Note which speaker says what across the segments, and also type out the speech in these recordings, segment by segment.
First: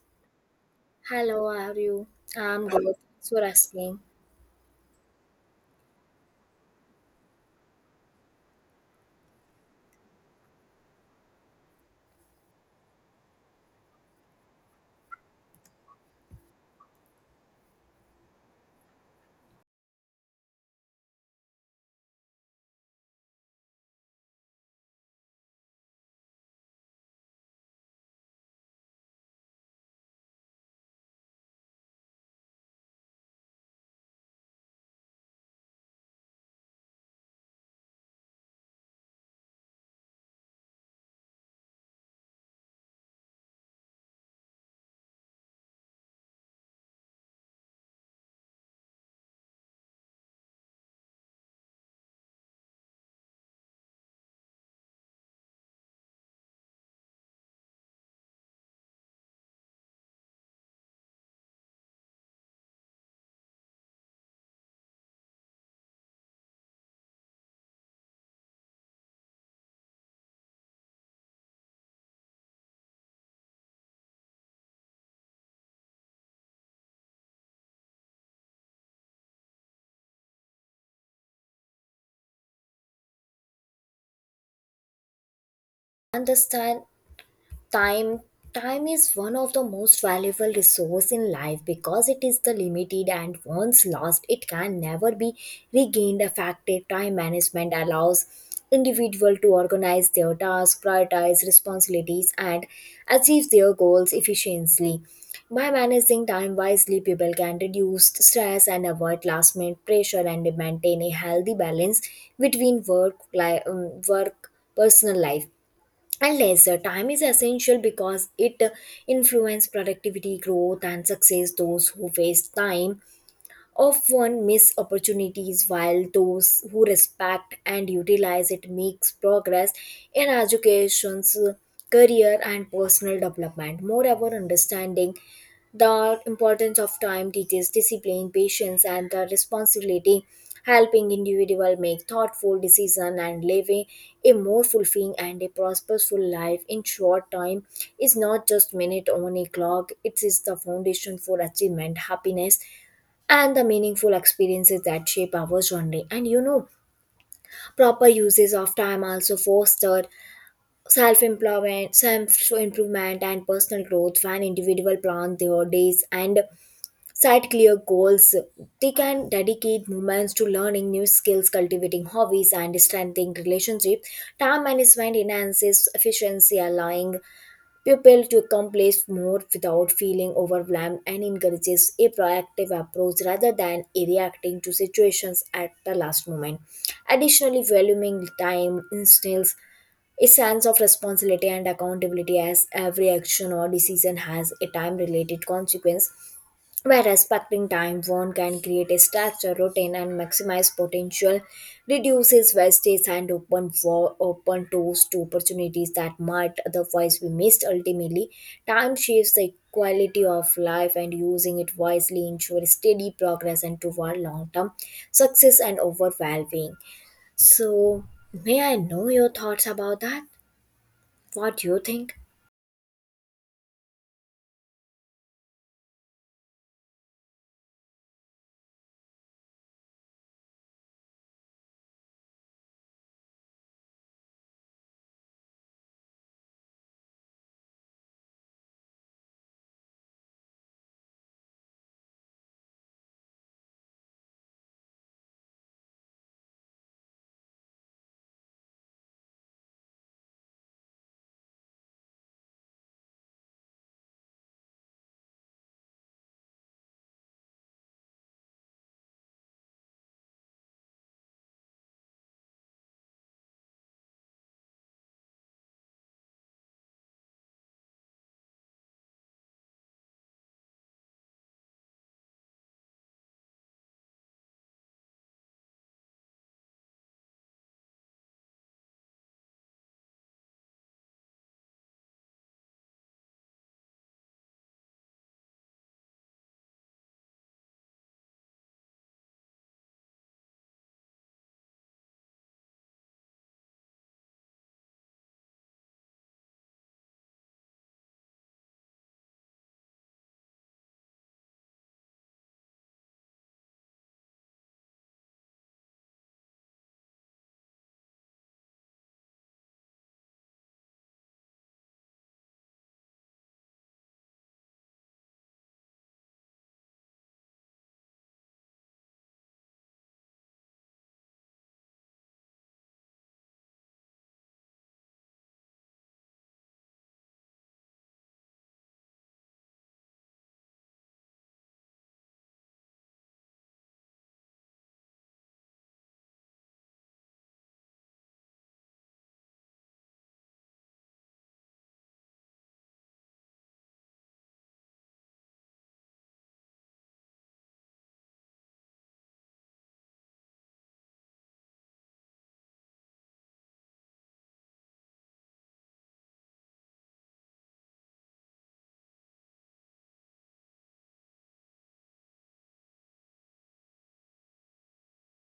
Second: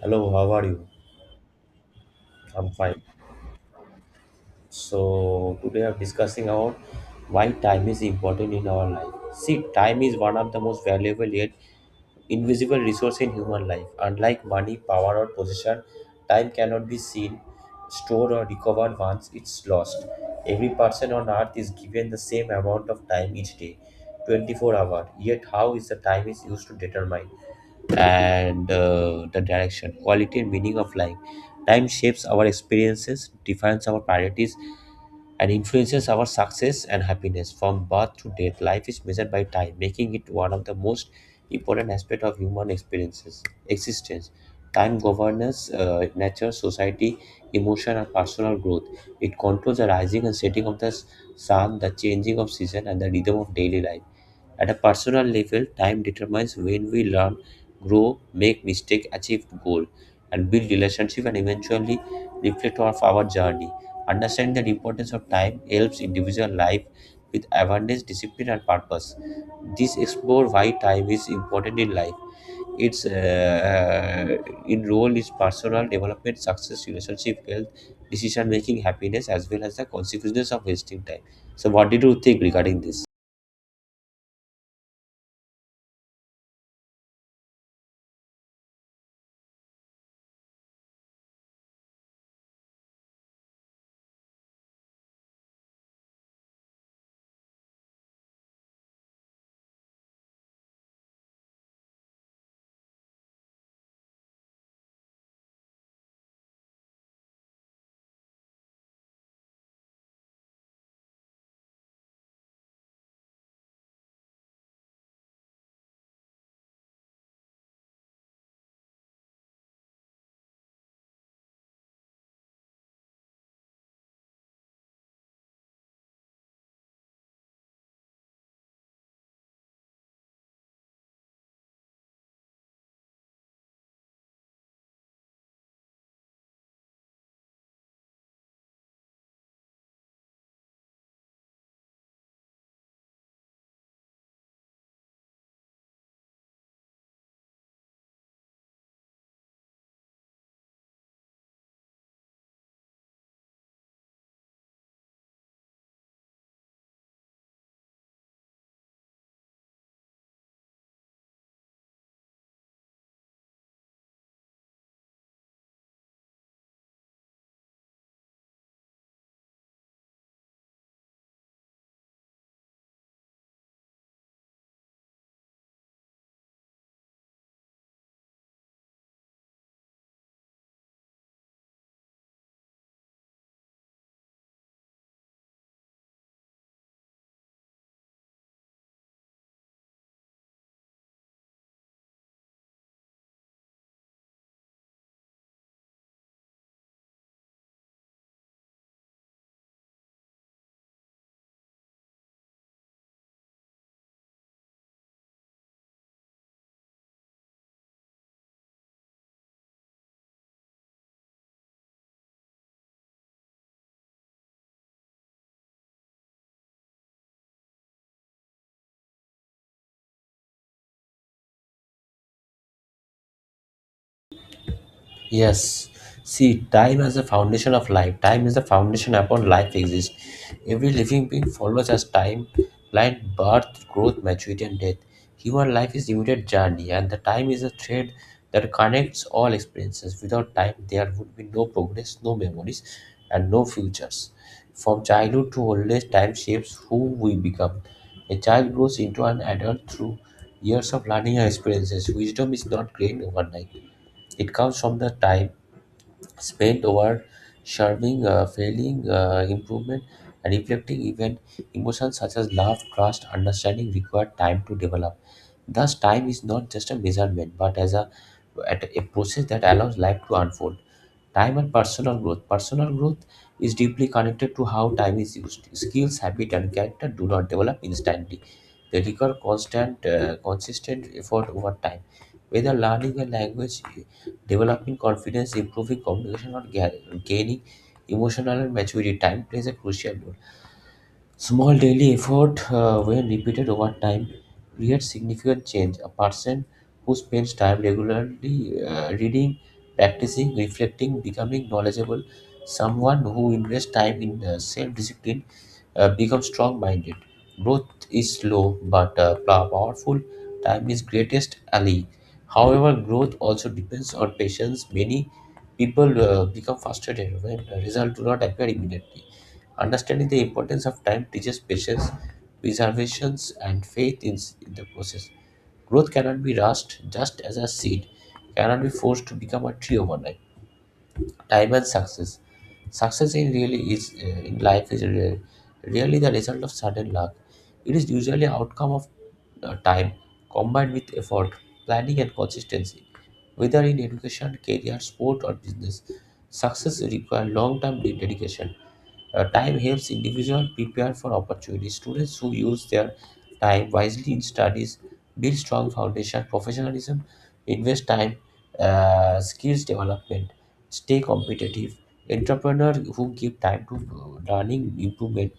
Speaker 1: Hello, how are you?
Speaker 2: Hello, how are you? I'm
Speaker 1: I'm
Speaker 2: good.
Speaker 1: fine.
Speaker 2: Thanks for asking.
Speaker 1: So today I'm discussing about why time is important in our life. See, time is one of the most valuable yet invisible resource in human life. Unlike money, power, or position, time cannot be seen, stored, or recovered once it's lost. Every person on earth is given the same amount of time each day, 24 hours. Yet, how is the time is used to determine and the direction, quality and meaning of life. Time shapes our experiences, defines our priorities, and influences our success and happiness. From birth to death, life is measured by time, making it one of the most important aspects of human experiences existence. Time governs nature, society, emotion, and personal growth. It controls the rising and setting of the sun, the changing of season, and the rhythm of daily life. At a personal level, time determines when we learn, grow, make mistake, achieve goal, and build relationship and eventually reflect of our journey. Understanding the importance of time helps individual life with awareness, discipline, and purpose. This explore why time is important in life. Its in role is personal development, success, relationship, health, decision making, happiness, as well as the consequences of wasting time. So, what did you think regarding this?
Speaker 2: Understand, time time is one of the most valuable resource in life because it is the limited and once lost it can never be regained effective time management allows individual to organize their tasks prioritize responsibilities and achieve their goals efficiently by managing time wisely people can reduce stress and avoid last minute pressure and maintain a healthy balance between work personal life and lesser time is essential because it influences productivity growth and success those who waste time often miss opportunities while those who respect and utilize it makes progress in education career and personal development moreover understanding the importance of time teaches discipline patience and the responsibility helping individual make thoughtful decision and living a more fulfilling and a prosperous life in short time is not just minute on a clock it is the foundation for achievement happiness and the meaningful experiences that shape our journey. And you know, proper uses of time also foster self-employment, self-improvement, and personal growth when individual plan their days and set clear goals. They can dedicate moments to learning new skills, cultivating hobbies, and strengthening relationships. Time management enhances efficiency, allowing people to accomplish more without feeling overwhelmed and encourages a proactive approach rather than reacting to situations at the last moment. Additionally, valuing time instills a sense of responsibility and accountability as every action or decision has a time related consequence where respecting time one can create a structured routine and maximize potential reduces wastage and open for open doors to opportunities that might otherwise be missed ultimately time shapes the quality of life and using it wisely ensures steady progress and toward long-term success and overall well-being. So, may I know your thoughts about that? What do you think?
Speaker 1: Yes. See, time as the foundation of life. Time is the foundation upon life exists. Every living being follows as time, life, birth, growth, maturity, and death. Human life is immediate journey, and the time is a thread that connects all experiences. Without time, there would be no progress, no memories, and no futures. From childhood to old age, time shapes who we become. A child grows into an adult through years of learning and experiences. Wisdom is not gained overnight. It comes from the time spent over serving, failing, improvement, and reflecting even emotions such as love, trust, understanding require time to develop. Thus, time is not just a measurement but at a process that allows life to unfold. Time and personal growth. Personal growth is deeply connected to how time is used. Skills, habit, and character do not develop instantly. They require consistent effort over time. Whether learning a language, developing confidence, improving communication, or gaining emotional and maturity, time plays a crucial role. Small daily effort, when repeated over time, creates significant change. A person who spends time regularly reading, practicing, reflecting, becoming knowledgeable, someone who invests time in self discipline become strong minded. Growth is slow but powerful. Time is greatest ally. However, growth also depends on patience. Many people become frustrated when results do not appear immediately. Understanding the importance of time teaches patience, preservations, and faith in the process. Growth cannot be rushed, just as a seed cannot be forced to become a tree overnight. Time and success. Success in really is in life is really the result of sudden luck. It is usually outcome of time combined with effort, planning, and consistency. Whether in education, career, sport, or business, success requires long-term dedication. Time helps individuals prepare for opportunities. Students who use their time wisely in studies build strong foundation, professionalism, invest time, skills development, stay competitive. Entrepreneurs who give time to learning improvement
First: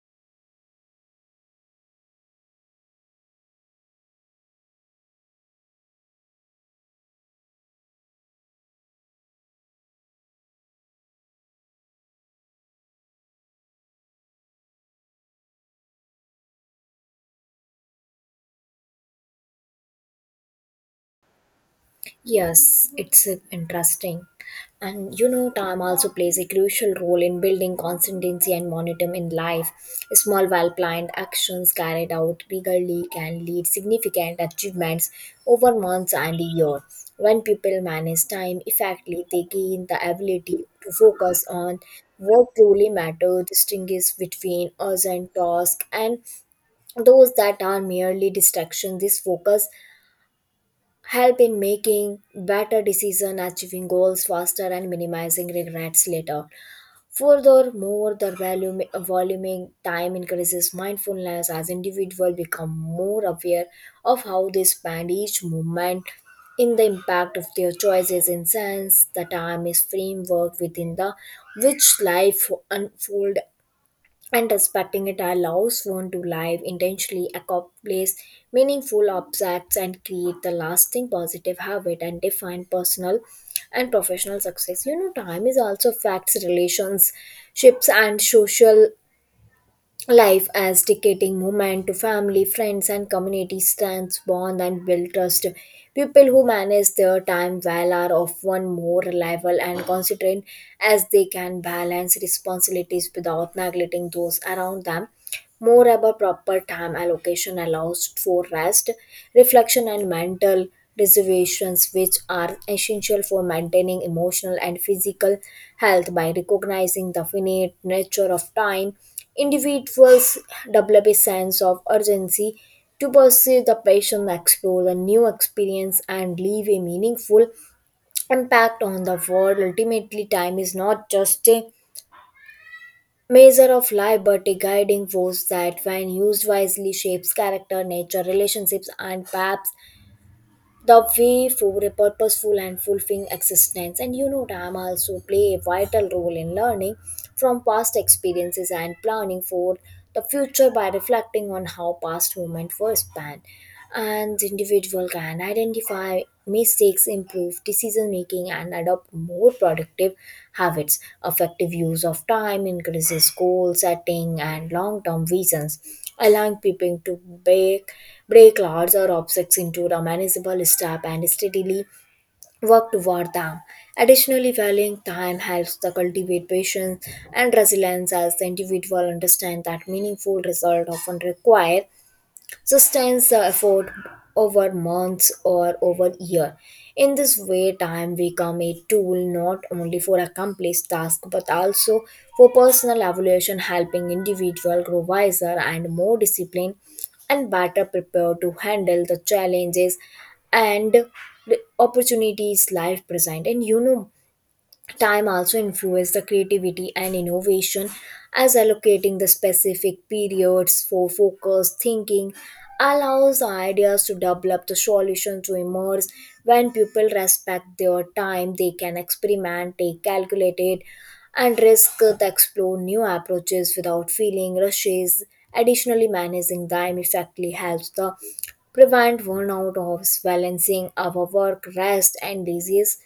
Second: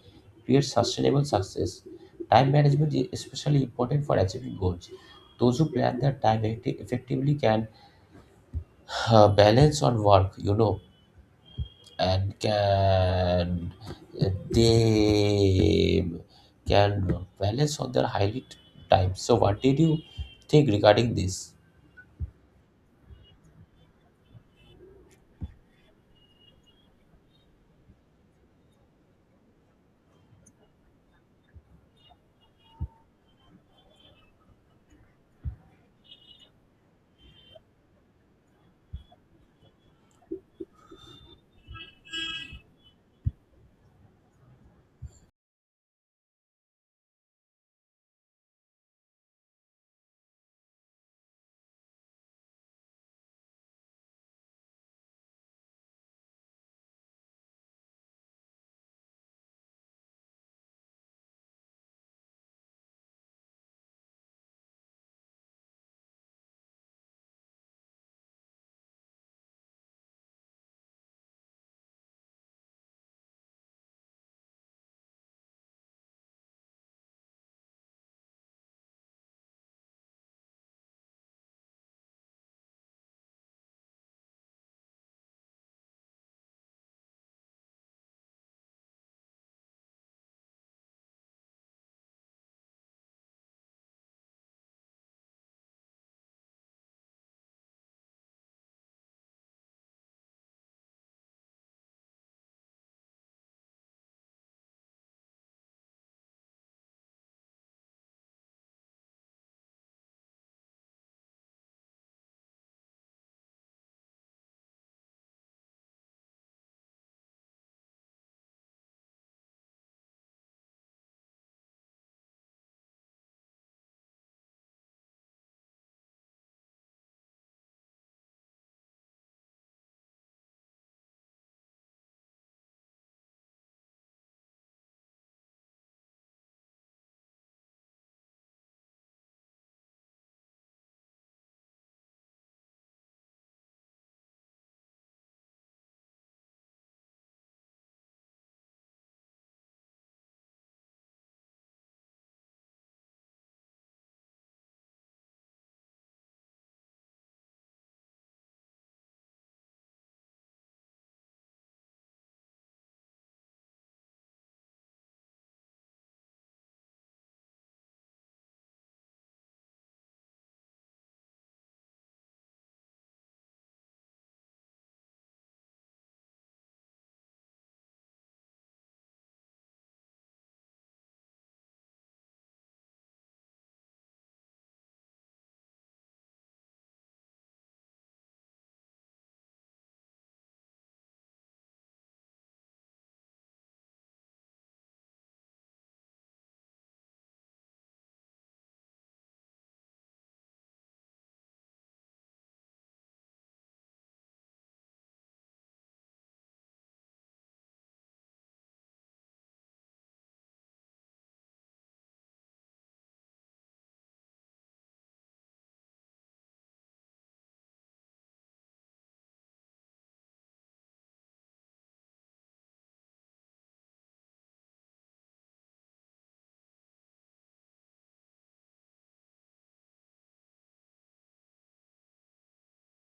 Speaker 1: create sustainable success. Time management is especially important for achieving goals. Those who plan their time effectively can balance on work, you know, and they can balance on their highlight time. So what did you think regarding this?
Speaker 2: Yes, it's interesting. And you know, time also plays a crucial role in building consistency and momentum in life. Small, well planned actions carried out regularly can lead significant achievements over months and a year. When people manage time effectively, they gain the ability to focus on what truly matters, distinguish between urgent tasks and those that are merely distractions. This focus help in making better decisions, achieving goals faster and minimizing regrets later. Furthermore, the voluming time increases mindfulness as individuals become more aware of how they spend each moment in the impact of their choices. In sense, the time is framework within the which life unfold, and respecting it allows one to live intentionally, accomplish meaningful objects, and create the lasting positive habit and define personal and professional success. You know, time is also affects relationships and social life as dedicating movement to family, friends, and community stands bond and build trust. People who manage their time well are often more reliable and considerate as they can balance responsibilities without neglecting those around them. More about proper time allocation allows for rest, reflection, and mental reservations, which are essential for maintaining emotional and physical health. By recognizing the finite nature of time, individuals develop a sense of urgency to pursue the passion, explore the new experience, and leave a meaningful impact on the world. Ultimately, time is not just a measure of liberty guiding force that, when used wisely, shapes character, nature, relationships, and perhaps the way for a purposeful and fulfilling existence. And you know, time also play a vital role in learning from past experiences and planning for the future by reflecting on how past moments were spent, and the individual can identify mistakes, improve decision making and adopt more productive habits. Effective use of time increases goal setting and long term visions allowing people to break large or objects into a manageable step and steadily work toward them. Additionally, valuing time helps to cultivate patience and resilience as the individual understand that meaningful results often require sustains the effort over months or over year. In this way, time become a tool not only for accomplished tasks but also for personal evaluation, helping individual grow wiser and more disciplined and better prepared to handle the challenges and the opportunities life present. And you know, time also influences the creativity and innovation as allocating the specific periods for focused thinking allows the ideas to develop the solution to emerge. When people respect their time they can experiment take calculated and risk to explore new approaches without feeling rushes. Additionally, managing time effectively helps the prevent burnout of balancing our work rest and disease.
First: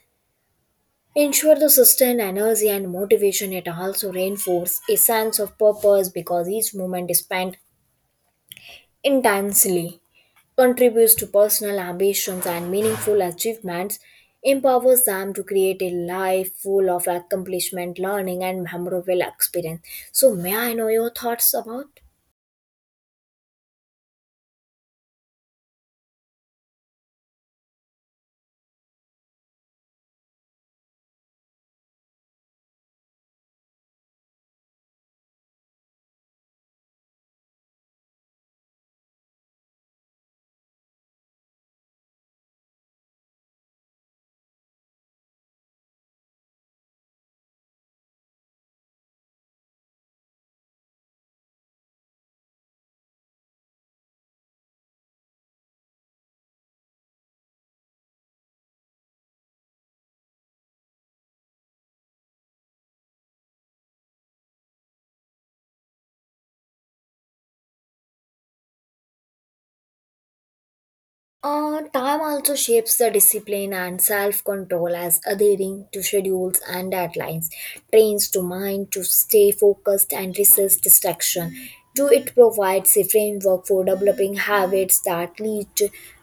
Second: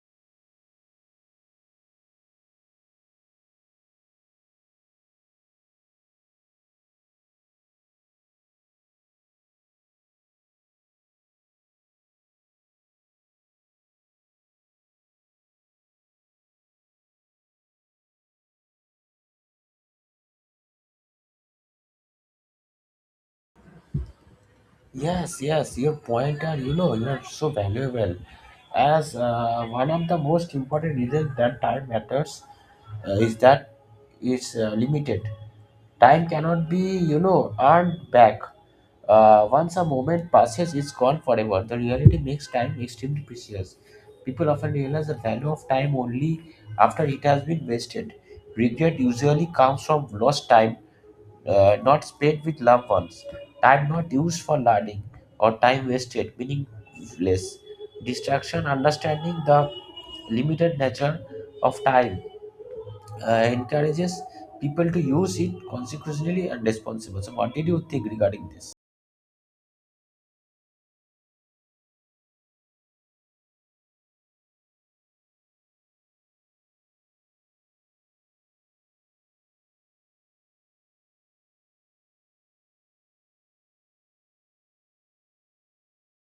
Speaker 2: Ensure the sustained energy and motivation, it also reinforces a sense of purpose because each moment spent intensely contributes to personal ambitions and meaningful achievements, empowers them to create a life full of accomplishment, learning, and memorable experience. So, may I know your thoughts about?
Speaker 1: Yes, yes, your point are, you know, you are so valuable. As one of the most important reasons that time matters is that it's limited. Time cannot be, you know, earned back. Once a moment passes, it's gone forever. The reality makes time extremely precious. People often realize the value of time only after it has been wasted. Regret usually comes from lost time, not spent with loved ones, time not used for learning, or time wasted, meaningless. Distraction, understanding the limited nature of time encourages people to use it consequently and responsibly. So, what did you think regarding this?
Speaker 2: Time also shapes the discipline and self control as adhering to schedules and deadlines trains the mind to stay focused and resist distraction. Do it provides a framework for developing habits that lead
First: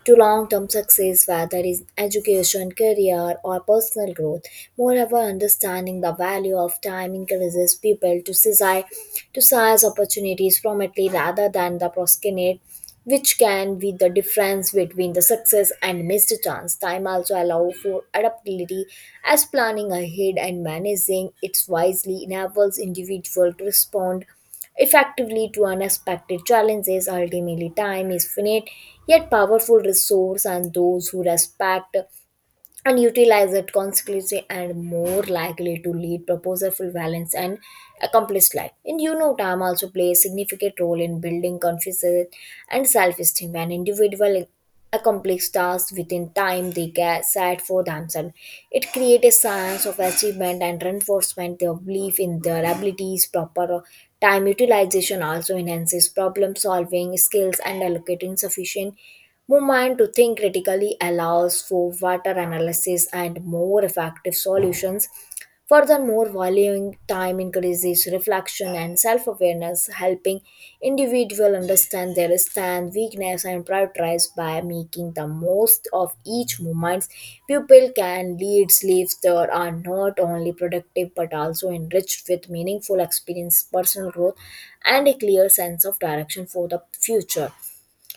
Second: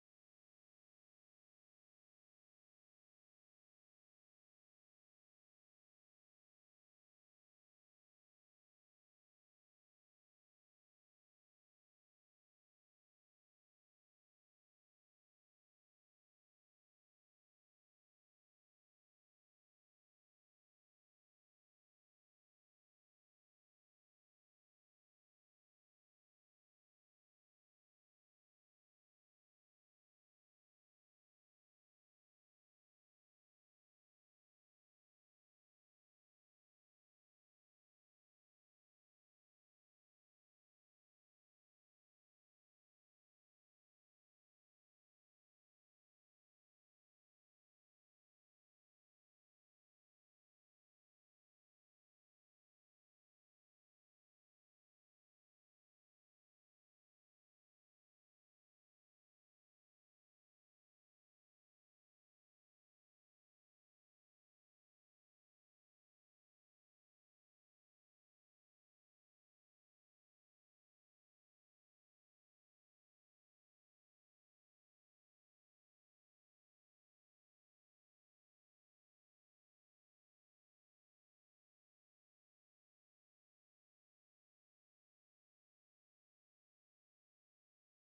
Speaker 2: to long term success, whether in education, career, or personal growth. Moreover, understanding the value of time encourages people to seize opportunities promptly rather than the procrastinate, which can be the difference between the success and missed chance. Time also allows for adaptability as planning ahead and managing it wisely enables individual to respond effectively to unexpected challenges. Ultimately, time is finite yet powerful resource and those who respect and utilize it consequently and more likely to lead proposalful balance and accomplished life. And you know, time also plays a significant role in building confidence and self-esteem. When individual accomplish tasks within time they get set for themselves, it creates a sense of achievement and reinforcement their belief in their abilities. Proper time utilization also enhances problem solving skills and allocating sufficient movement to think critically allows for better analysis and more effective solutions. Furthermore, valuing time increases reflection and self awareness, helping individual understand their strength, weakness, and prioritize by making the most of each moment. People can lead lives that are not only productive but also enriched with meaningful experience, personal growth, and a clear sense of direction for the future.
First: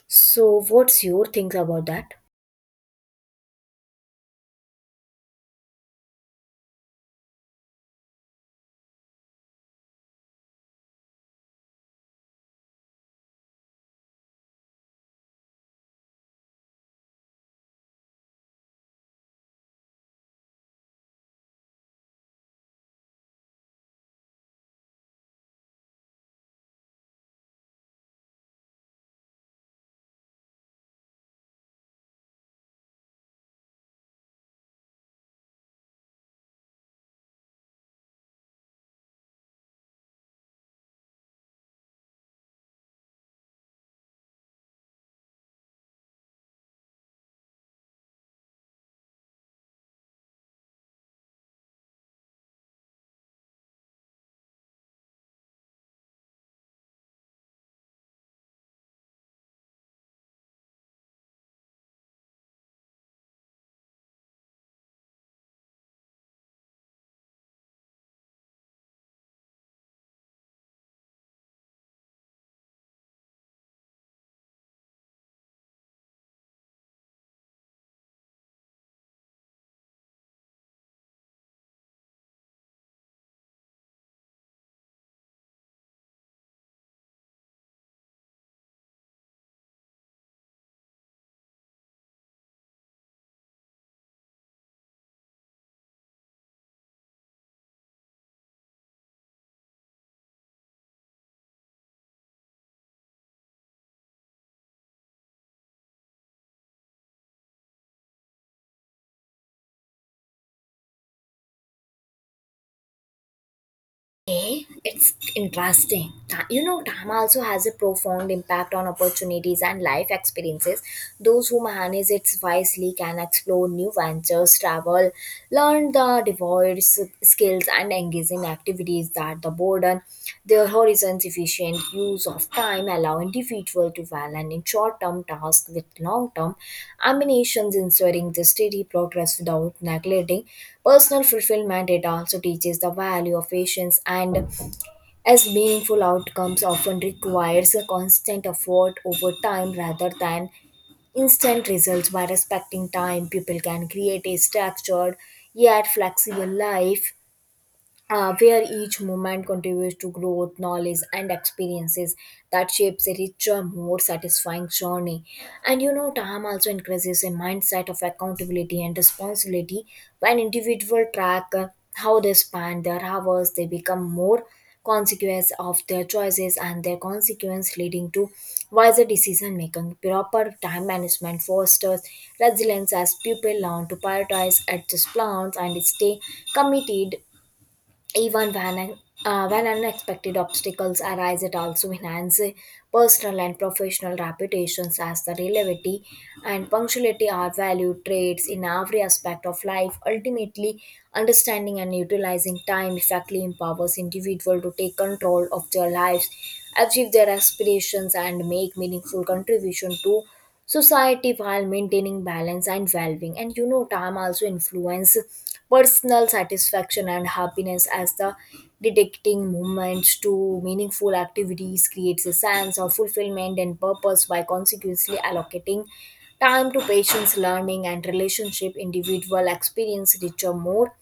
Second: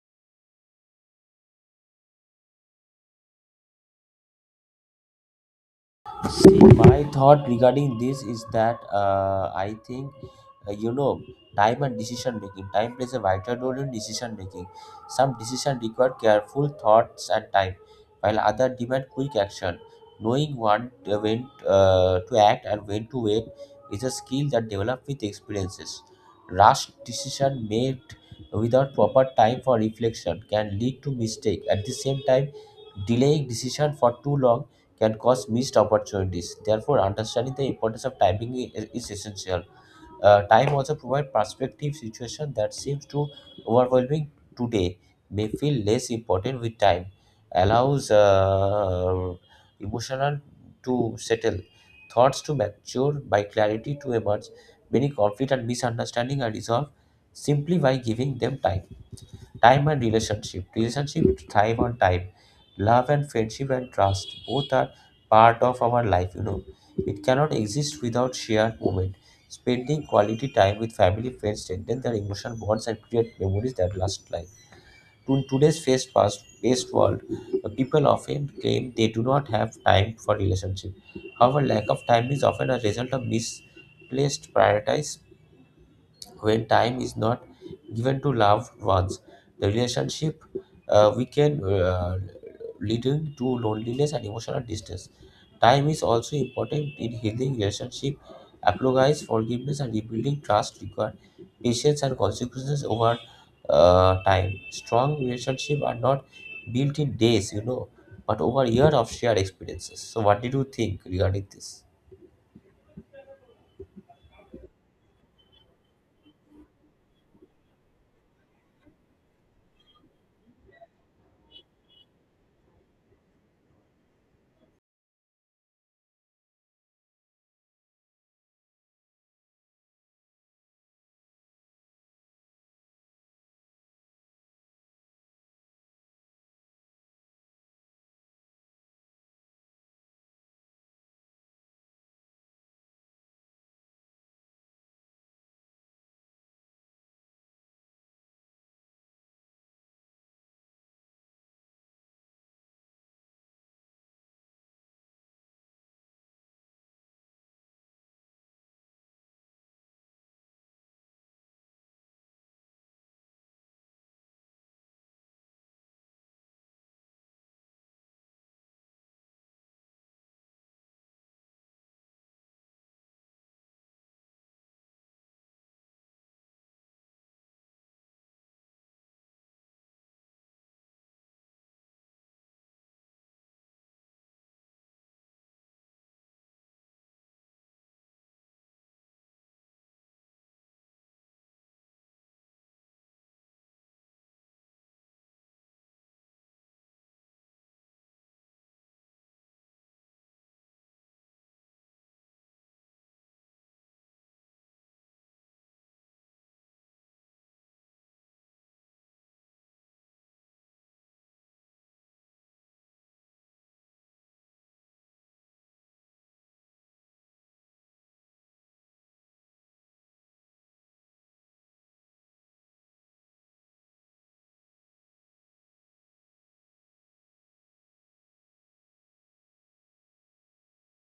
Speaker 2: So, what's your think about that?
Speaker 1: See, my thought regarding this is that I think, you know, time and decision making. Time plays a vital role in decision making. Some decisions require careful thoughts and time, while other demand quick action. Knowing when to act and when to wait is a skill that develops with experiences. Rash decision made without proper time for reflection can lead to mistake. At the same time, delaying decision for too long can cause missed opportunities. Therefore, understanding the importance of timing is essential. Time also provides perspective situation that seems too overwhelming today may feel less important with time. Allows emotional to settle, thoughts to mature by clarity to emerge. Many conflict and misunderstanding are resolved simply by giving them time. Time and relationship. Relationship thrive on time. Love and friendship and trust. Both are part of our life, you know. It cannot exist without shared moment. Spending quality time with family, friends, strengthen their emotional bonds and create memories that last life. In today's fast-paced world, the people often claim they do not have time for relationship. However, lack of time is often a result of misplaced priorities when time is not given to loved ones the relationship we can leading to loneliness and emotional distance. Time is also important in healing relationship, apologize forgiveness and rebuilding trust require patience and consequences over time. Strong relationships are not built in days, you know, but over years of shared experiences. So what did you think regarding this?
Speaker 2: Okay, it's interesting. You know, Dharma also has a profound impact on opportunities and life experiences. Those who harness it wisely can explore new ventures, travel, learn the diverse skills, and engage in activities that the boredom, their horizons, efficient use of time allow individual to balance in short-term tasks with long-term ambitions, ensuring the steady progress without neglecting personal fulfillment. It also teaches the value of patience and as meaningful outcomes often requires a constant effort over time rather than instant results by respecting time people can create a structured yet flexible life where each moment contributes to growth, knowledge, and experiences that shapes a richer, more satisfying journey. And you know, time also increases a mindset of accountability and responsibility when individuals track how they spend their hours, they become more consequence of their choices and their consequence leading to wiser decision making. Proper time management fosters resilience as people learn to prioritize adjust plans and stay committed even when unexpected obstacles arise. It also enhances personal and professional reputations as the reliability and punctuality are valued traits in every aspect of life. Ultimately, understanding and utilizing time effectively empowers individuals to take control of their lives, achieve their aspirations, and make meaningful contribution to society while maintaining balance and well-being. And you know, time also influence personal satisfaction and happiness as the dedicating moments to meaningful activities creates a sense of fulfillment and purpose. By consequently allocating time to patients learning and relationship individual experience richer more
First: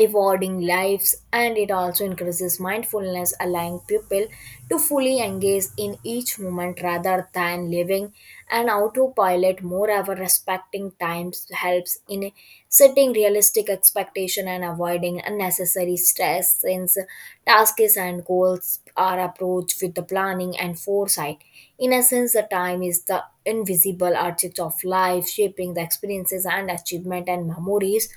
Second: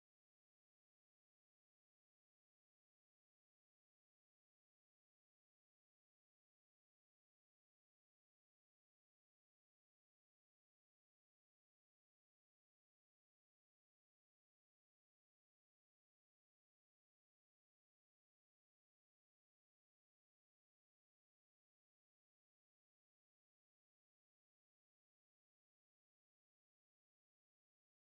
Speaker 2: rewarding lives, and it also increases mindfulness allowing people to fully engage in each moment rather than living an autopilot. Moreover, respecting times helps in setting realistic expectation and avoiding unnecessary stress since tasks and goals are approached with the planning and foresight. In essence, the time is the invisible architect of life shaping the experiences and achievement and memories,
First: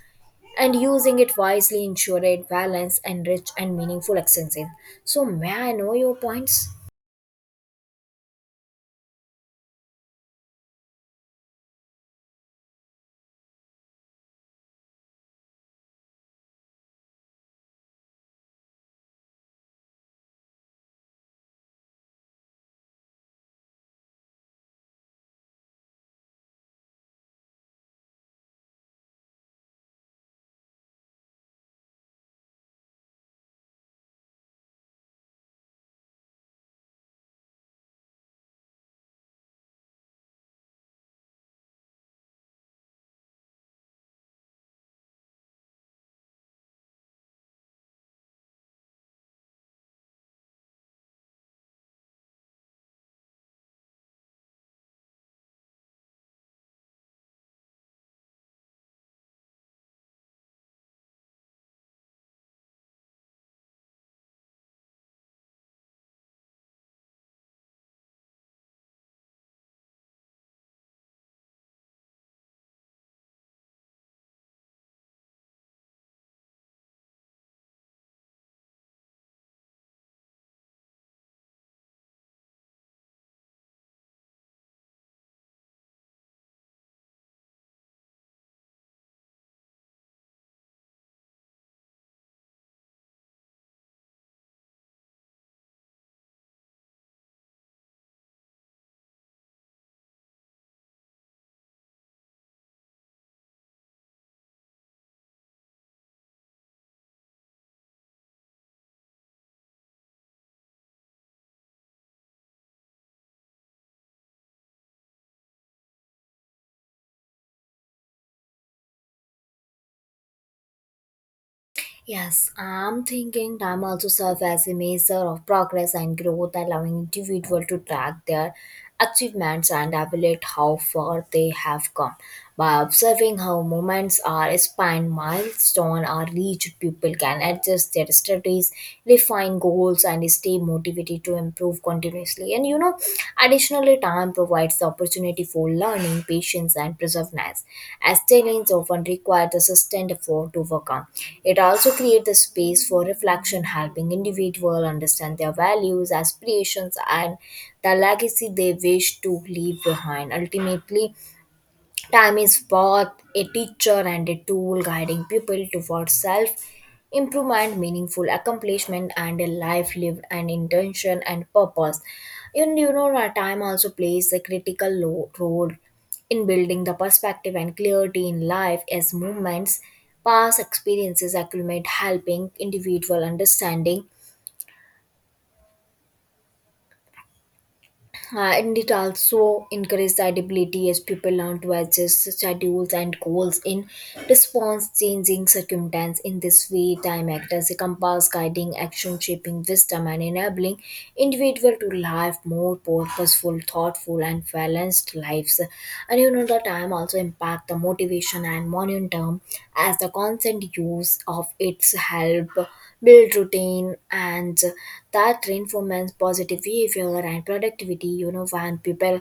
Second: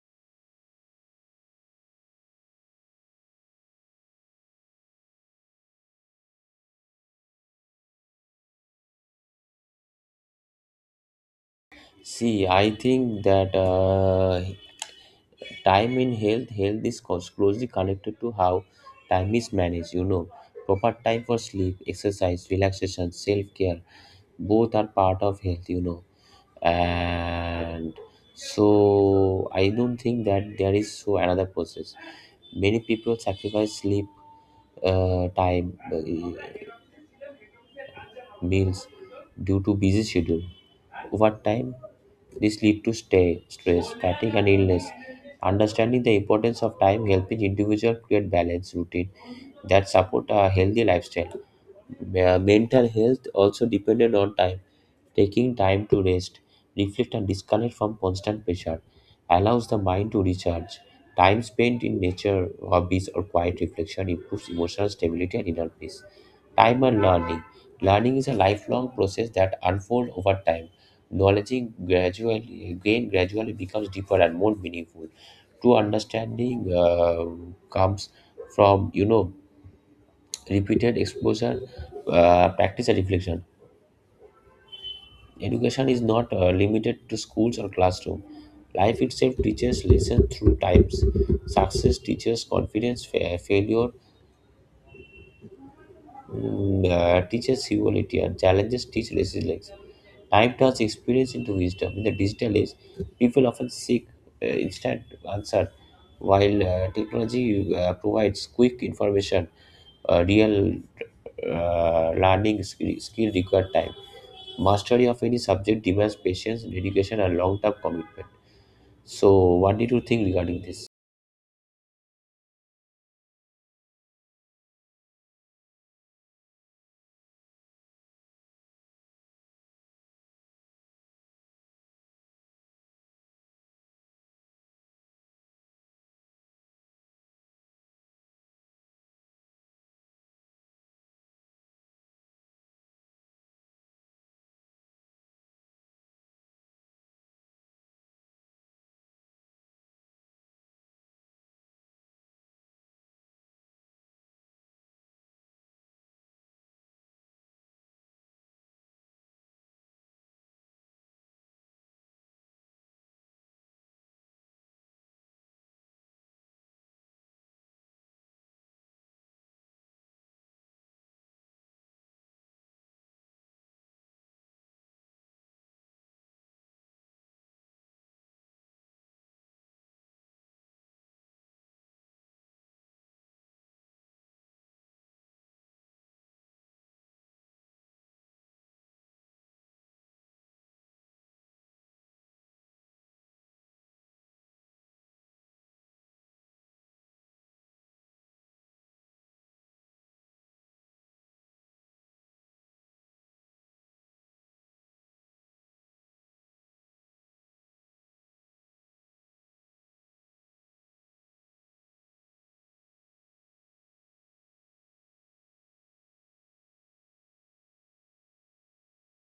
Speaker 2: and using it wisely ensure a balanced and rich and meaningful exercise. So, may I know your points?
Speaker 1: See, I think that time in health is closely connected to how time is managed, you know. Proper time for sleep exercise relaxation self-care, both are part of health, you know, and so I don't think that there is so another process. Many people sacrifice sleep time, meals due to busy schedule over time. This leads to stay, stress, fatigue, and illness. Understanding the importance of time helping individuals create balanced routine that support a healthy lifestyle. Mental health also dependent on time. Taking time to rest, reflect, and disconnect from constant pressure allows the mind to recharge. Time spent in nature, hobbies, or quiet reflection improves emotional stability and inner peace. Time and learning. Learning is a lifelong process that unfolds over time. Knowledge gradually becomes deeper and more meaningful. True understanding comes from, you know, repeated exposure, practice, and reflection. Education is not limited to schools or classroom. Life itself teaches lessons through times. Success teaches confidence. Failure teaches humility, and challenges teach resilience. Time turns experience into wisdom. In the digital age, people often seek instant answer, while technology provides quick information. Real learning skill required time. Mastery of any subject demands patience, dedication, and long-term commitment. So, what did you think regarding this?
Speaker 2: Yes, I'm thinking time also serves as a measure of progress and growth, allowing individual to track their achievements and evaluate how far they have come. By observing how moments are spent, milestones are reached, people can adjust their strategies, refine goals, and stay motivated to improve continuously. And you know, additionally, time provides the opportunity for learning, patience, and perseverance, as talents often require the sustained effort to overcome. It also creates the space for reflection, helping individuals understand their values, aspirations, and the legacy they wish to leave behind. Ultimately, time is both a teacher and a tool guiding people towards self improvement, meaningful accomplishment, and a life lived and intention and purpose. And you know, our time also plays a critical role in building the perspective and clarity in life as movements, past experiences accumulate, helping individual understanding. And it also encourages adaptability as people learn to adjust schedules and goals in response changing circumstances. In this way, time acts as a compass guiding action, shaping wisdom, and enabling individual to live more purposeful, thoughtful, and balanced lives. And you know, the time also impact the motivation and momentum as the constant use of its help build routine and that reinforces positive behavior and productivity. You know, when people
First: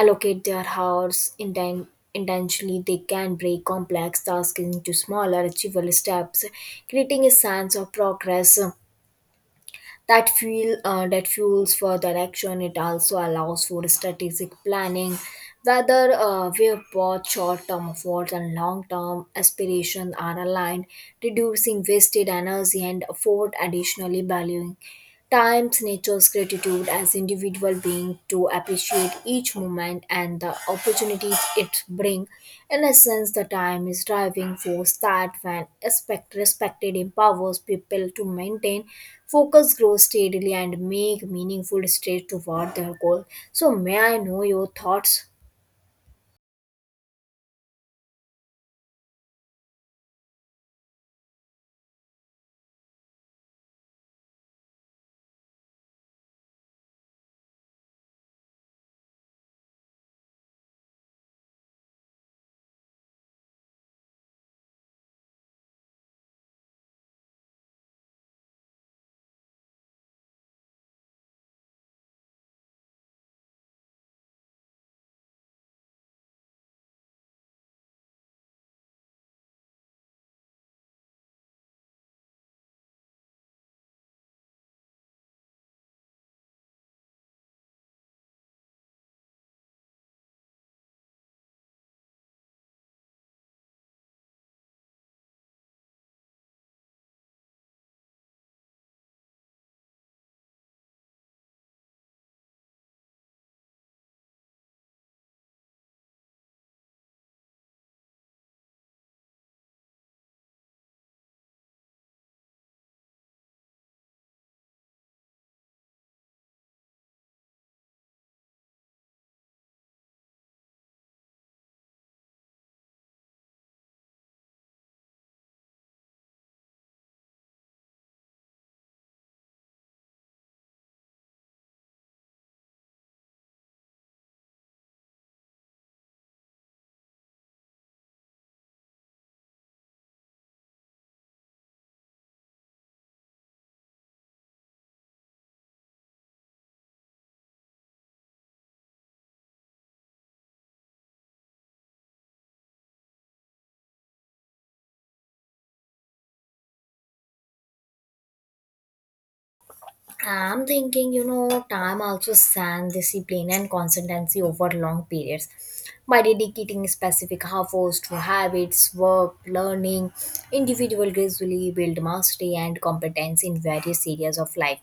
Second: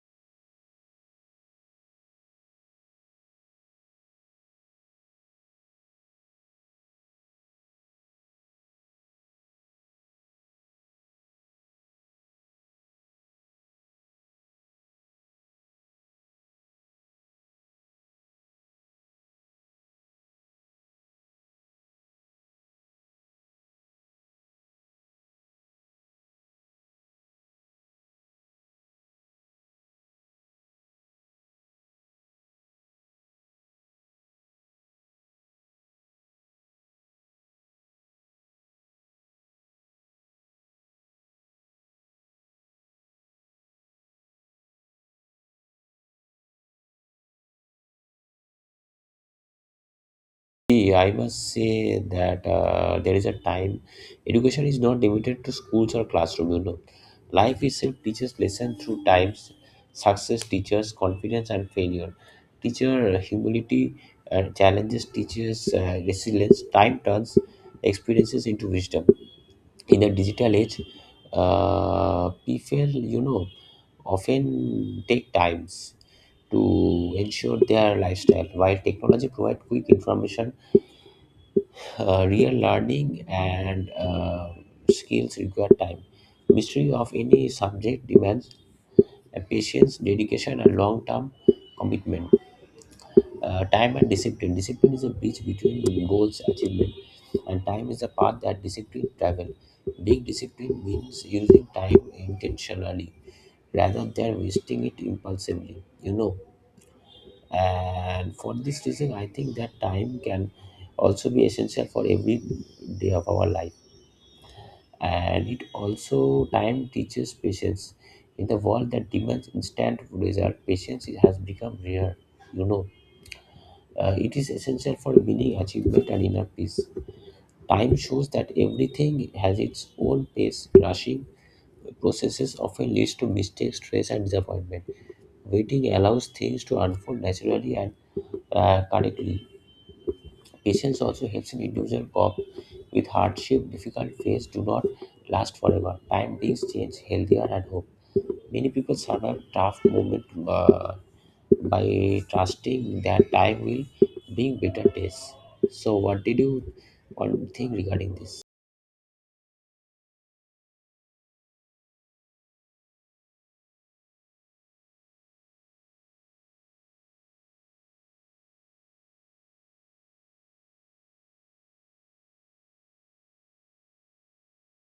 Speaker 2: allocate their hours intentionally, they can break complex tasks into smaller achievable steps, creating a sense of progress that fuels for direction. It also allows for strategic planning whether where both short-term efforts and long-term aspirations are aligned, reducing wasted energy and effort. Additionally, valuing times nature's gratitude as individual being to appreciate each moment and the opportunities it brings. In essence, the time is driving force that when respected empowers people to maintain focus, grow steadily, and make meaningful strides toward their goal. So may I know your thoughts?
Speaker 1: See, I must say that there is a time education is not limited to schools or classroom, you know. Life itself teaches lesson through times, success teaches confidence and failure. Teacher humility, challenges teaches resilience. Time turns experiences into wisdom. In the digital age, people, you know, often take times to ensure their lifestyle. While technology provides quick information, real learning and skills require time. Mastery of any subject demands a patience, dedication, and long-term commitment. Time and discipline. Discipline is a bridge between goals achievement, and time is the path that discipline travel. Being disciplined means using time intentionally rather than wasting it impulsively. You know, and for this reason, I think that time can also be essential for every day of our life. And it also time teaches patience in the world that demands instant result. Patience has become rare, you know. It is essential for meaning achievement and inner peace. Time shows that everything has its own pace. Rushing processes often leads to mistakes, stress and disappointment. Waiting allows things to unfold naturally and correctly. Patience also helps an individual cope with hardship. Difficult phases do not last forever. Time brings change, healthier, and hope. Many people survive tough moments uh, by trusting that time will bring better days. So, what did you all think regarding this?
Speaker 2: I'm thinking, you know, time also stands discipline and consistency over long periods. By dedicating specific hours to habits, work, learning, individual gradually build mastery and competence in various areas of life.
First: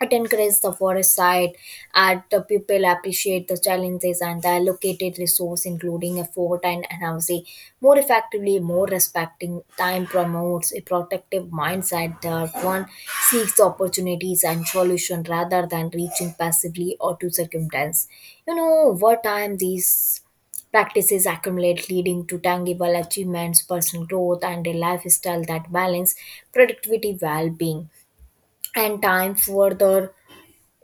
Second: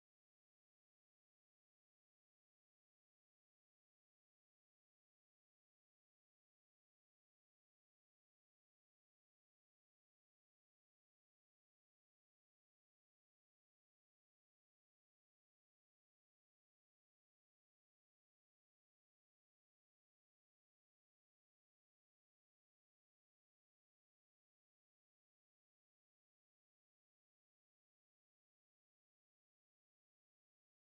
Speaker 2: It encourages the forest side, and the people appreciate the challenges and the allocated resource including effort and energy more effectively. More respecting time promotes a protective mindset that one seeks opportunities and solution rather than reaching passively or to circumstance. You know, over time these practices accumulate, leading to tangible achievements, personal growth, and a lifestyle that balance productivity, well-being. And time further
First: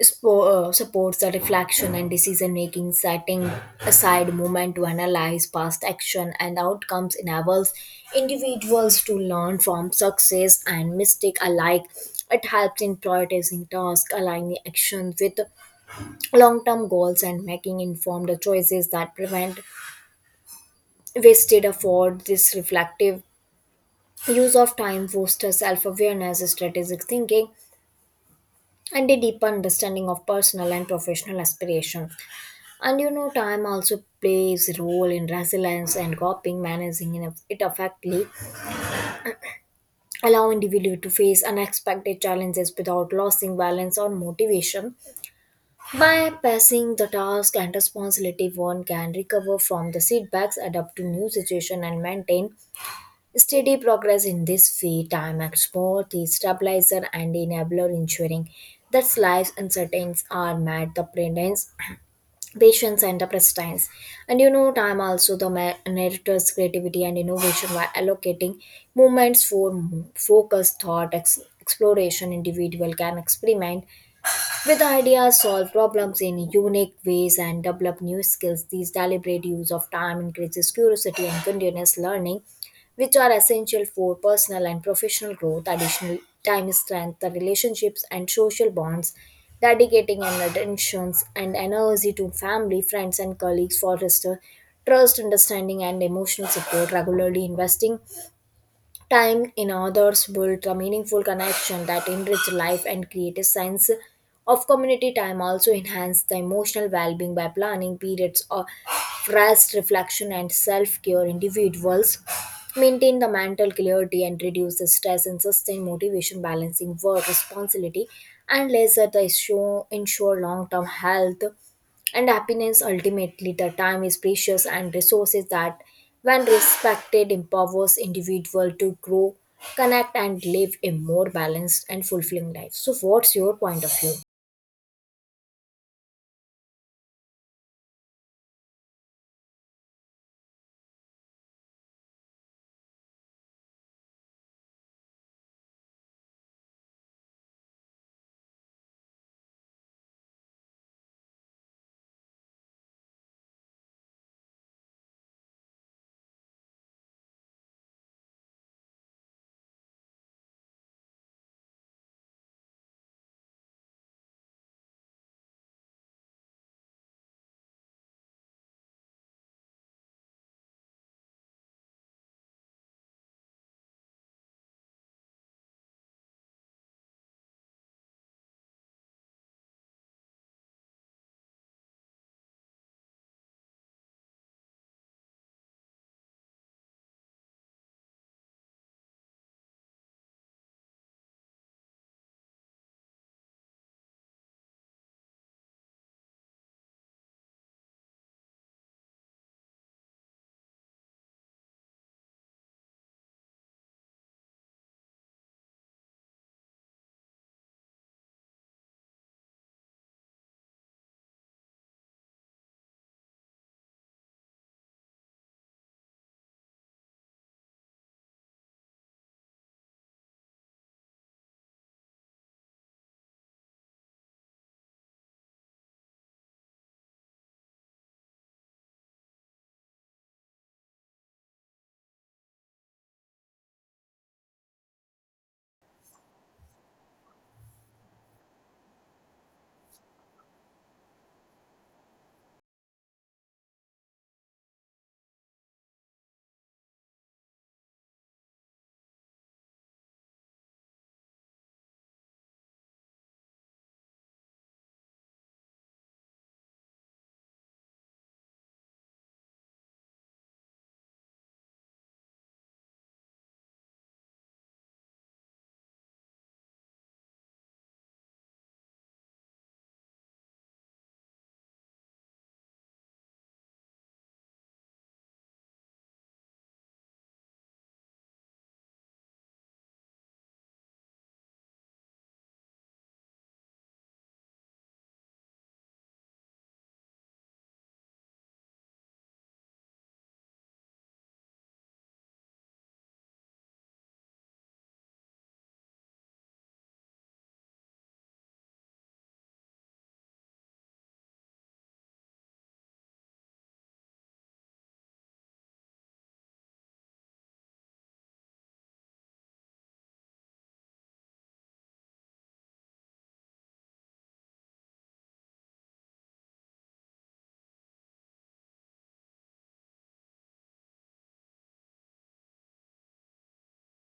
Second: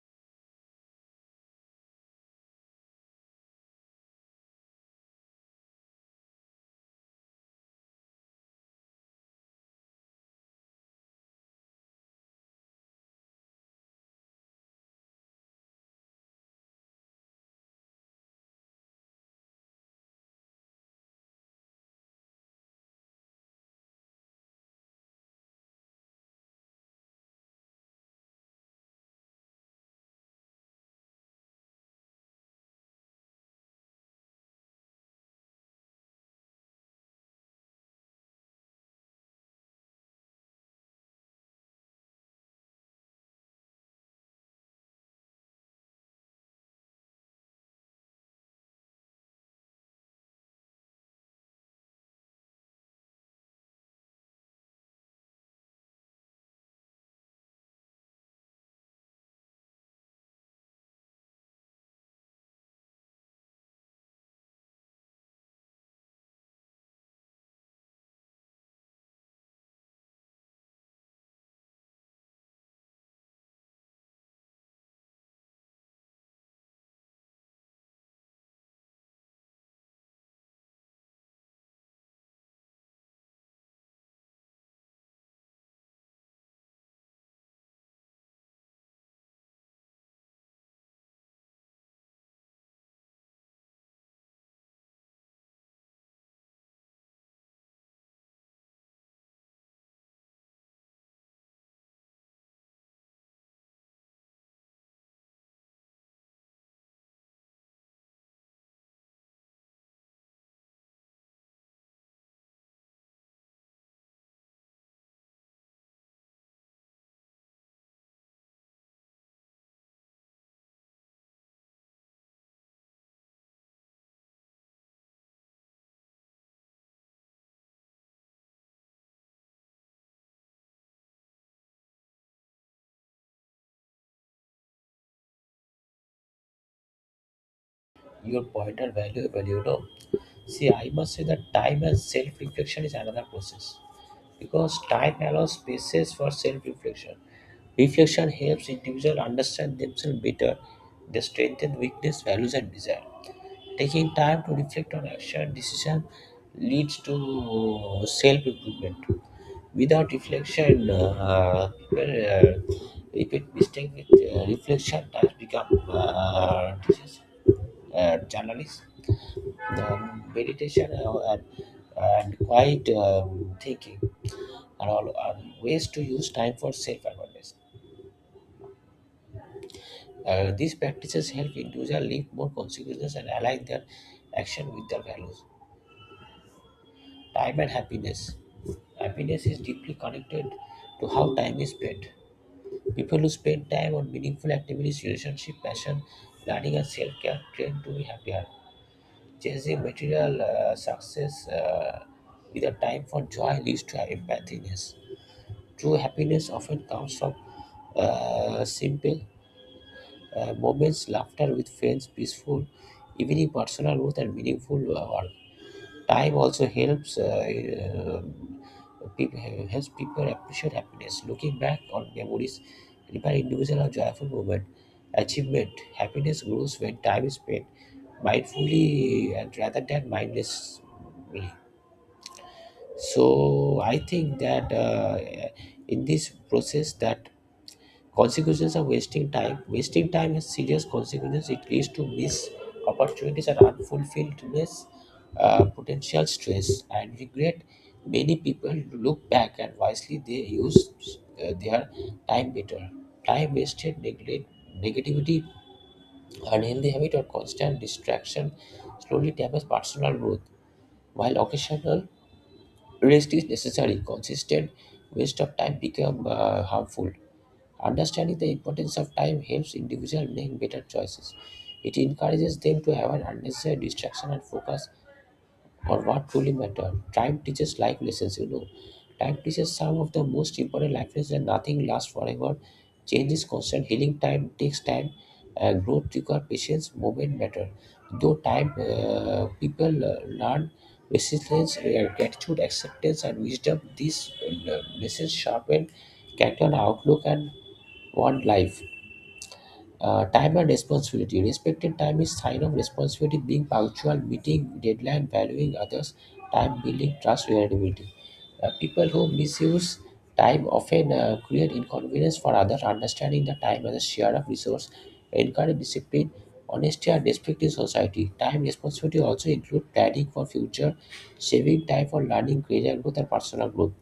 Speaker 2: supports the reflection and decision making, setting aside moment to analyze past action and outcomes enables individuals to learn from success and mistake alike. It helps in prioritizing tasks, aligning actions with long-term goals, and making informed choices that prevent wasted effort. This reflective use of time fosters self-awareness, strategic thinking, and a deeper understanding of personal and professional aspirations. And you know, time also plays a role in resilience and coping, managing it effectively, allow individual to face unexpected challenges without losing balance or motivation. By passing the task and responsibility, one can recover from the setbacks, adapt to new situation, and maintain steady progress in this way. Time acts both the stabilizer and enabler, ensuring that life's uncertainties are met the presence, patience, and the persistence. And you know, time also the narrator's creativity and innovation by allocating moments for focus thought exploration, individual can experiment with ideas, solve problems in unique ways, and develop new skills. These deliberate use of time increases curiosity and continuous learning, which are essential for personal and professional growth. Additional time strengthens the relationships and social bonds. Dedicating and attentions and energy to family, friends, and colleagues fosters trust, understanding, and emotional support. Regularly investing time in others builds a meaningful connection that enrich life and create a sense of community. Time also enhance the emotional well-being by planning periods of rest, reflection, and self-care. Individuals maintain the mental clarity and reduce the stress and sustain motivation, balancing work responsibility and leisure the issue ensure long-term health and happiness. Ultimately, the time is precious and resources that when respected, empowers individual to grow, connect, and live a more balanced and fulfilling life. So, what's your point of view?
Speaker 1: Your point are valuable, you know. See, I must say that time and self reflection is another process because time allows spaces for self reflection. Reflection helps individuals understand themselves better, their strengths and weakness, values and desire. Taking time to reflect on action decision leads to self-improvement. Without reflection, people repeat mistake with reflection has become disease, journalist. Meditation and quiet thinking are all are ways to use time for self-awareness. These practices help individuals live more consequences and align their action with their values. Time and happiness. Happiness is deeply connected to how time is spent. People who spend time on meaningful activities, relationship, passion, learning, and self-care tend to be happier. Chasing material success with a time for joy leads to empathiness. True happiness often comes from simple moments, laughter with friends, peaceful, evening personal growth and meaningful work. Time also helps people appreciate happiness. Looking back on memories, remember individual or joyful moment, achievement, happiness grows when time is spent mindfully and rather than mindlessly. So I think that in this process that consequences of wasting time. Wasting time has serious consequences. It leads to missed opportunities and unfulfilledness, potential stress, and regret. Many people look back and wisely they use their time better. Time wasted, neglect, negativity, unhealthy habit, or constant distraction slowly damage personal growth. While occasional rest is necessary, consistent waste of time become harmful. Understanding the importance of time helps individuals make better choices. It encourages them to avoid unnecessary distraction and focus on what truly matters. Time teaches life lessons, you know. Time teaches some of the most important life lessons that nothing lasts forever. Change is constant. Healing time takes time. Growth requires patience. Moment matter. Though time, people learn resilience, gratitude, acceptance, and wisdom. These lessons sharpen character and outlook and wildlife. Time and responsibility. Respecting time is sign of responsibility, being punctual, meeting deadline, valuing others, time building trust, reliability. People who misuse time often create inconvenience for others. Understanding the time as a share of resource, encourage discipline, honesty, and respect in society. Time responsibility also include planning for future, saving time for learning, career growth, and personal growth.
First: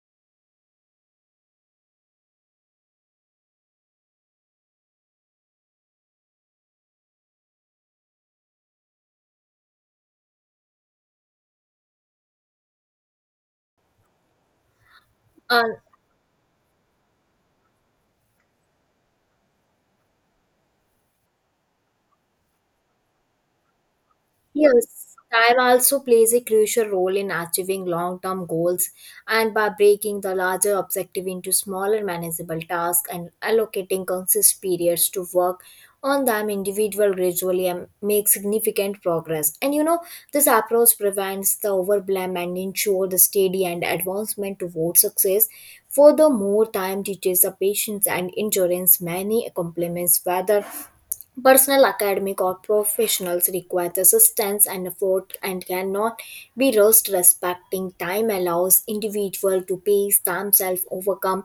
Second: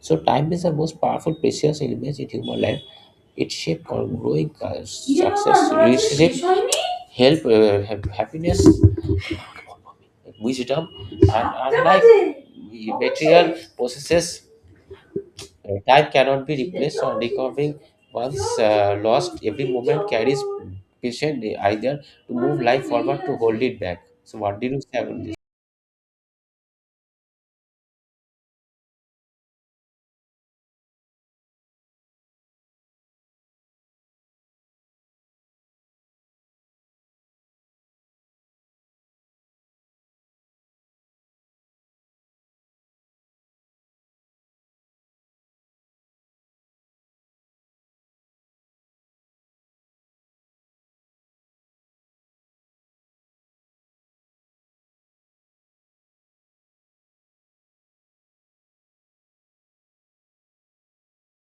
Speaker 1: So time is the most powerful, precious element in human life. It shapes our growing success, relationship, help, happiness, wisdom, and unlike material possesses,
Speaker 2: And
Speaker 1: time cannot be replaced or recovering. Once lost, every moment carries patient either to move life forward to hold it back. So, what did you say
Speaker 2: yes,
Speaker 1: about this?
Speaker 2: time also plays a crucial role in achieving long term goals, and by breaking the larger objective into smaller manageable tasks and allocating consistent periods to work on them, individual gradually and make significant progress. And you know, this approach prevents the overwhelm and ensure the steady and advancement towards success. Furthermore, time teaches the patience and endurance. Many accomplishments, whether personal, academic, or professionals require assistance and effort and cannot be rushed. Respecting time allows individual to pace themselves, overcome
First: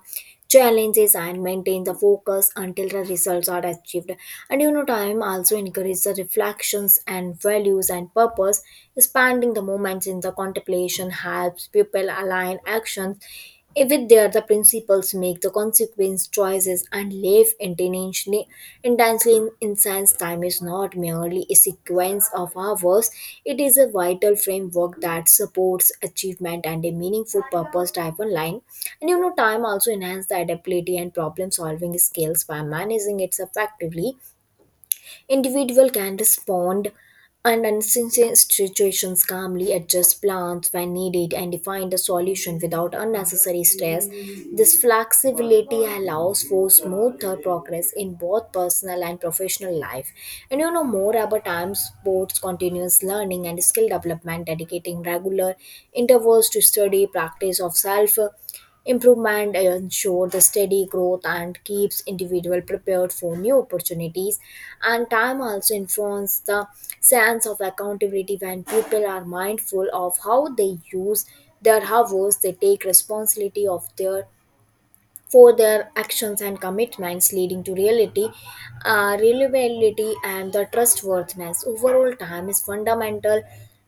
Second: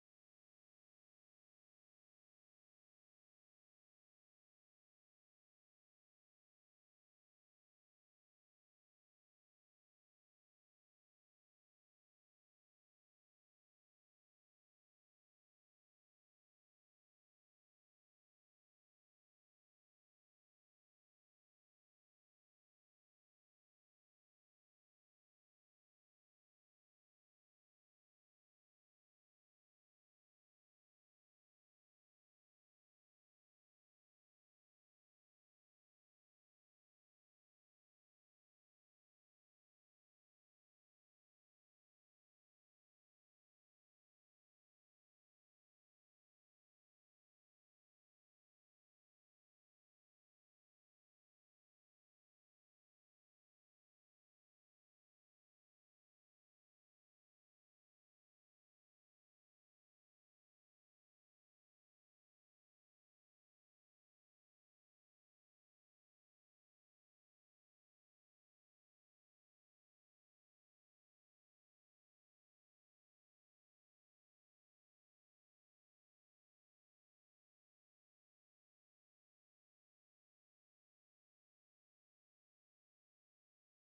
Speaker 2: challenges, and maintain the focus until the results are achieved. And you know, time also encourages the reflections and values and purpose. Spending the moments in the contemplation helps people align actions if it there the principles make the consequence choices and live intentionally, and dancing in science time is not merely a sequence of hours, it is a vital framework that supports achievement and a meaningful purpose driven line. And you know, time also enhances the adaptability and problem solving skills. By managing it effectively, individual can respond and uncertain situations calmly, adjust plans when needed, and find a solution without unnecessary stress. This flexibility allows for smoother progress in both personal and professional life. And you know, more about time sports continuous learning and skill development, dedicating regular intervals to study practice of self improvement. Ensure the steady growth and keeps individual prepared for new opportunities. And time also influences the sense of accountability. When people are mindful of how they use their hours, they take responsibility of their for their actions and commitments, leading to reliability, and the trustworthiness. Overall, time is fundamental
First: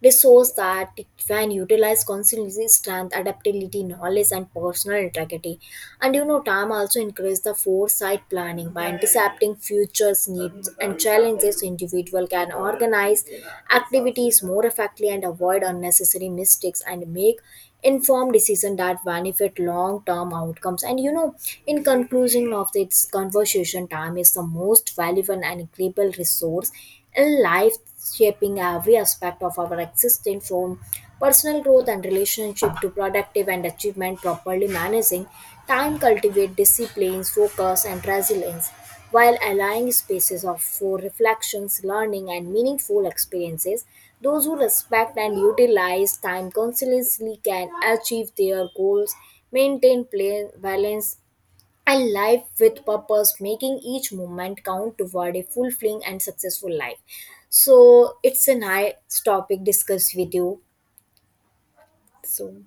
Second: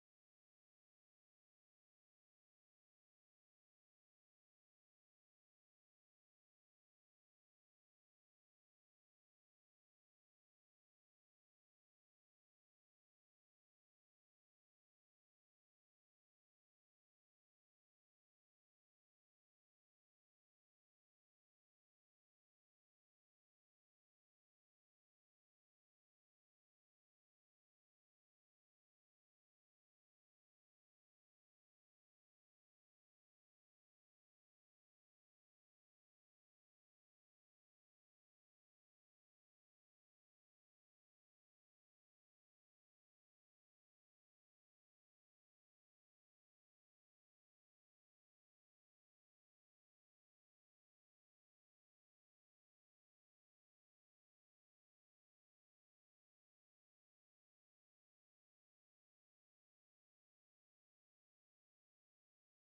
Speaker 2: resource that when utilized constantly strength adaptability, knowledge, and personal integrity. And you know, time also increases the foresight planning by anticipating futures needs and challenges. Individual can organize activities more effectively and avoid unnecessary mistakes and make informed decision that benefit long-term outcomes. And you know, in conclusion of this conversation, time is the most valuable and incredible resource in life, shaping every aspect of our existence, from personal growth and relationship to productive and achievement. Properly managing time cultivate disciplines, focus, and resilience, while allowing spaces of for reflections, learning, and meaningful experiences. Those who respect and utilize time consciously can achieve their goals, maintain play, balance, and life with purpose, making each moment count toward a fulfilling and successful life. So it's a nice topic discussed with you. So,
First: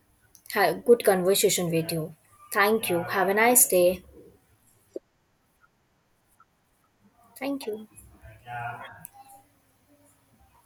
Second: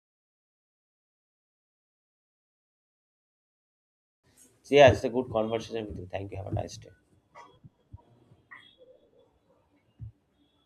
Speaker 2: good conversation with you. Thank you. Have a nice day.
Speaker 1: So, yeah, it's a good conversation with you. Thank you. Have a nice day.
Speaker 2: Thank you.